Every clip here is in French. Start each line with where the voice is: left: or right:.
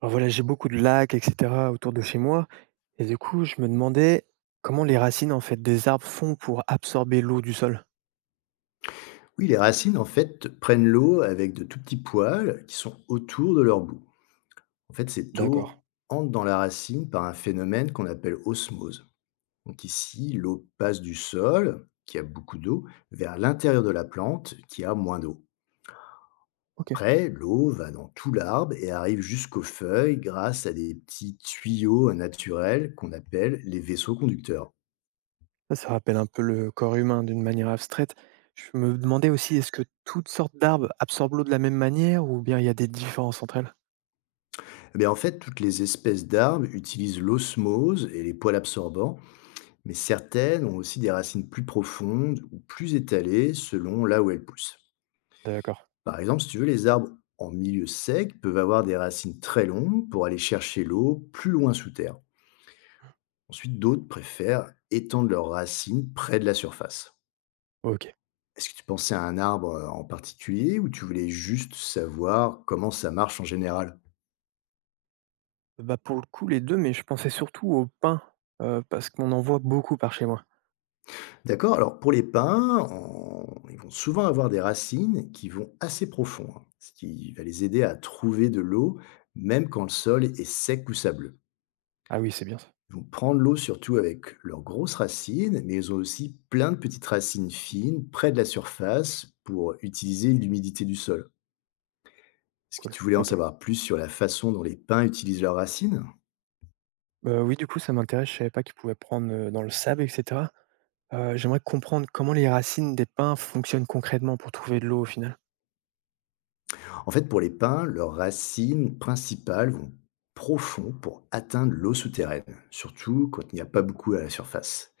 right: Alors voilà, j'ai beaucoup de lacs, et cetera, autour de chez moi. Et du coup, je me demandais comment les racines en fait des arbres font pour absorber l'eau du sol.
left: Oui, les racines, en fait, prennent l'eau avec de tout petits poils qui sont autour de leur bout. En fait, cette eau
right: D'accord.
left: entre dans la racine par un phénomène qu'on appelle osmose. Donc ici, l'eau passe du sol, qui a beaucoup d'eau, vers l'intérieur de la plante, qui a moins d'eau.
right: Ok.
left: Après, l'eau va dans tout l'arbre et arrive jusqu'aux feuilles grâce à des petits tuyaux naturels qu'on appelle les vaisseaux conducteurs.
right: Ça rappelle un peu le corps humain d'une manière abstraite. Je me demandais aussi, est-ce que toutes sortes d'arbres absorbent l'eau de la même manière ou bien il y a des différences entre elles.
left: Eh bien, en fait, toutes les espèces d'arbres utilisent l'osmose et les poils absorbants, mais certaines ont aussi des racines plus profondes ou plus étalées selon là où elles poussent.
right: D'accord.
left: Par exemple, si tu veux, les arbres en milieu sec peuvent avoir des racines très longues pour aller chercher l'eau plus loin sous terre. Ensuite, d'autres préfèrent étendre leurs racines près de la surface.
right: Ok.
left: Est-ce que tu pensais à un arbre en particulier ou tu voulais juste savoir comment ça marche en général?
right: Bah pour le coup, les deux, mais je pensais surtout au pin, parce qu'on en voit beaucoup par chez moi.
left: D'accord. Alors pour les pins, ils vont souvent avoir des racines qui vont assez profond, hein, ce qui va les aider à trouver de l'eau, même quand le sol est sec ou sableux.
right: Ah oui, c'est bien ça.
left: Ils vont prendre l'eau surtout avec leurs grosses racines, mais ils ont aussi plein de petites racines fines près de la surface pour utiliser l'humidité du sol. Est-ce que
right: Cool.
left: tu voulais en
right: Ok.
left: savoir plus sur la façon dont les pins utilisent leurs racines?
right: Oui, du coup, ça m'intéresse, je savais pas qu'ils pouvaient prendre dans le sable, etc. J'aimerais comprendre comment les racines des pins fonctionnent concrètement pour trouver de l'eau au final?
left: En fait, pour les pins, leurs racines principales vont profond pour atteindre l'eau souterraine, surtout quand il n'y a pas beaucoup à la surface.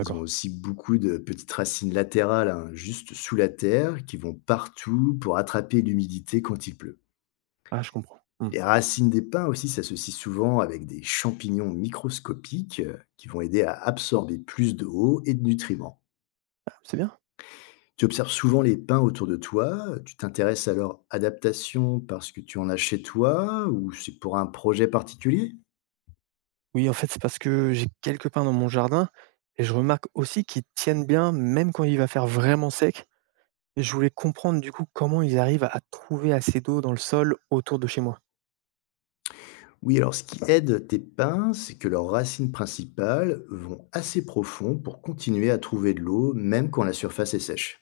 left: Ils ont aussi beaucoup de petites racines latérales, hein, juste sous la terre, qui vont partout pour attraper l'humidité quand il pleut.
right: Ah, je comprends. Mmh.
left: Les racines des pins aussi s'associent souvent avec des champignons microscopiques qui vont aider à absorber plus d'eau et de nutriments.
right: Ah, c'est bien.
left: Tu observes souvent les pins autour de toi, tu t'intéresses à leur adaptation parce que tu en as chez toi ou c'est pour un projet particulier?
right: Oui, en fait, c'est parce que j'ai quelques pins dans mon jardin et je remarque aussi qu'ils tiennent bien même quand il va faire vraiment sec, et je voulais comprendre du coup comment ils arrivent à trouver assez d'eau dans le sol autour de chez moi.
left: Oui, alors ce qui aide tes pins, c'est que leurs racines principales vont assez profond pour continuer à trouver de l'eau même quand la surface est sèche.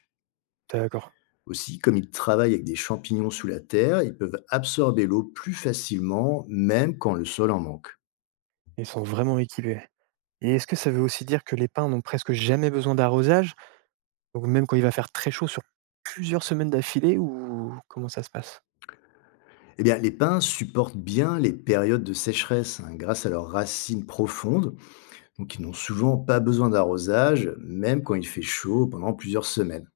right: D'accord.
left: Aussi, comme ils travaillent avec des champignons sous la terre, ils peuvent absorber l'eau plus facilement même quand le sol en manque.
right: Ils sont vraiment équipés. Et est-ce que ça veut aussi dire que les pins n'ont presque jamais besoin d'arrosage? Donc même quand il va faire très chaud sur plusieurs semaines d'affilée, ou comment ça se passe?
left: Eh bien, les pins supportent bien les périodes de sécheresse, hein, grâce à leurs racines profondes. Donc, ils n'ont souvent pas besoin d'arrosage, même quand il fait chaud pendant plusieurs semaines.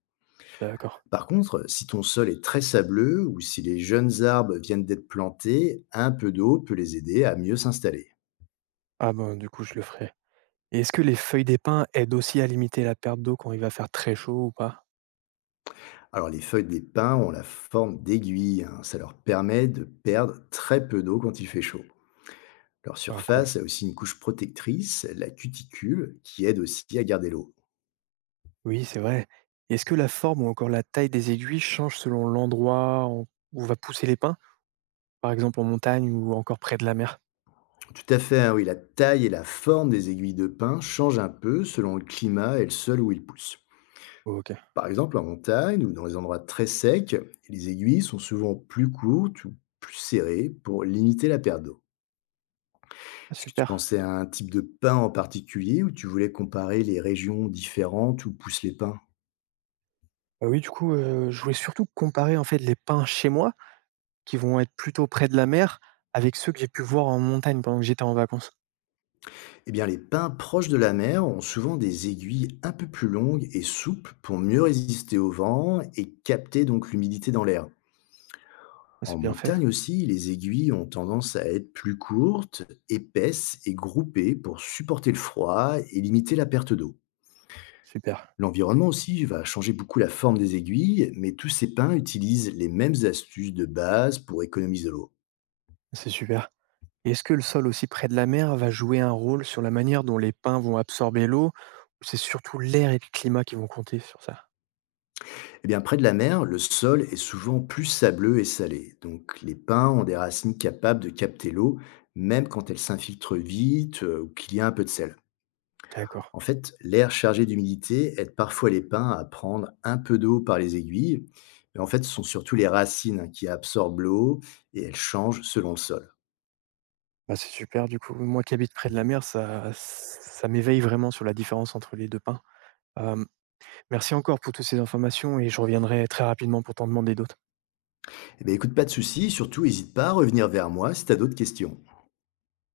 right: D'accord.
left: Par contre, si ton sol est très sableux ou si les jeunes arbres viennent d'être plantés, un peu d'eau peut les aider à mieux s'installer.
right: Ah ben, du coup, je le ferai. Et est-ce que les feuilles d'épins aident aussi à limiter la perte d'eau quand il va faire très chaud ou pas?
left: Alors, les feuilles des pins ont la forme d'aiguilles, hein. Ça leur permet de perdre très peu d'eau quand il fait chaud. Leur
right: Ah, cool.
left: surface a aussi une couche protectrice, la cuticule, qui aide aussi à garder l'eau.
right: Oui, c'est vrai. Est-ce que la forme ou encore la taille des aiguilles change selon l'endroit où va pousser l'épin, par exemple en montagne ou encore près de la mer?
left: Tout à fait, hein, oui, la taille et la forme des aiguilles de pin changent un peu selon le climat et le sol où ils poussent.
right: Ok. Ah,
left: Par exemple, en montagne ou dans les endroits très secs, les aiguilles sont souvent plus courtes ou plus serrées pour limiter la perte d'eau. Est-ce que tu
right: super.
left: pensais à un type de pin en particulier ou tu voulais comparer les régions différentes où poussent les pins?
right: Bah oui, du coup, je voulais surtout comparer en fait les pins chez moi, qui vont être plutôt près de la mer, avec ceux que j'ai pu voir en montagne pendant que j'étais en vacances.
left: Eh bien, les pins proches de la mer ont souvent des aiguilles un peu plus longues et souples pour mieux résister au vent et capter donc l'humidité dans l'air.
right: Ah,
left: En
right: c'est bien fait.
left: montagne aussi, les aiguilles ont tendance à être plus courtes, épaisses et groupées pour supporter le froid et limiter la perte d'eau.
right: Super.
left: L'environnement aussi va changer beaucoup la forme des aiguilles, mais tous ces pins utilisent les mêmes astuces de base pour économiser l'eau.
right: C'est super. Et est-ce que le sol aussi près de la mer va jouer un rôle sur la manière dont les pins vont absorber l'eau, ou c'est surtout l'air et le climat qui vont compter sur ça?
left: Eh bien, près de la mer, le sol est souvent plus sableux et salé. Donc, les pins ont des racines capables de capter l'eau, même quand elle s'infiltre vite ou qu'il y a un peu de sel.
right: D'accord.
left: En fait, l'air chargé d'humidité aide parfois les pins à prendre un peu d'eau par les aiguilles, mais en fait, ce sont surtout les racines, hein, qui absorbent l'eau et elles changent selon le sol.
right: Bah, c'est super du coup. Moi qui habite près de la mer, ça ça m'éveille vraiment sur la différence entre les 2 pins. Hem, Merci encore pour toutes ces informations et je reviendrai très rapidement pour t'en demander d'autres.
left: Eh bien, écoute, pas de souci, surtout n'hésite pas à revenir vers moi si tu as d'autres questions.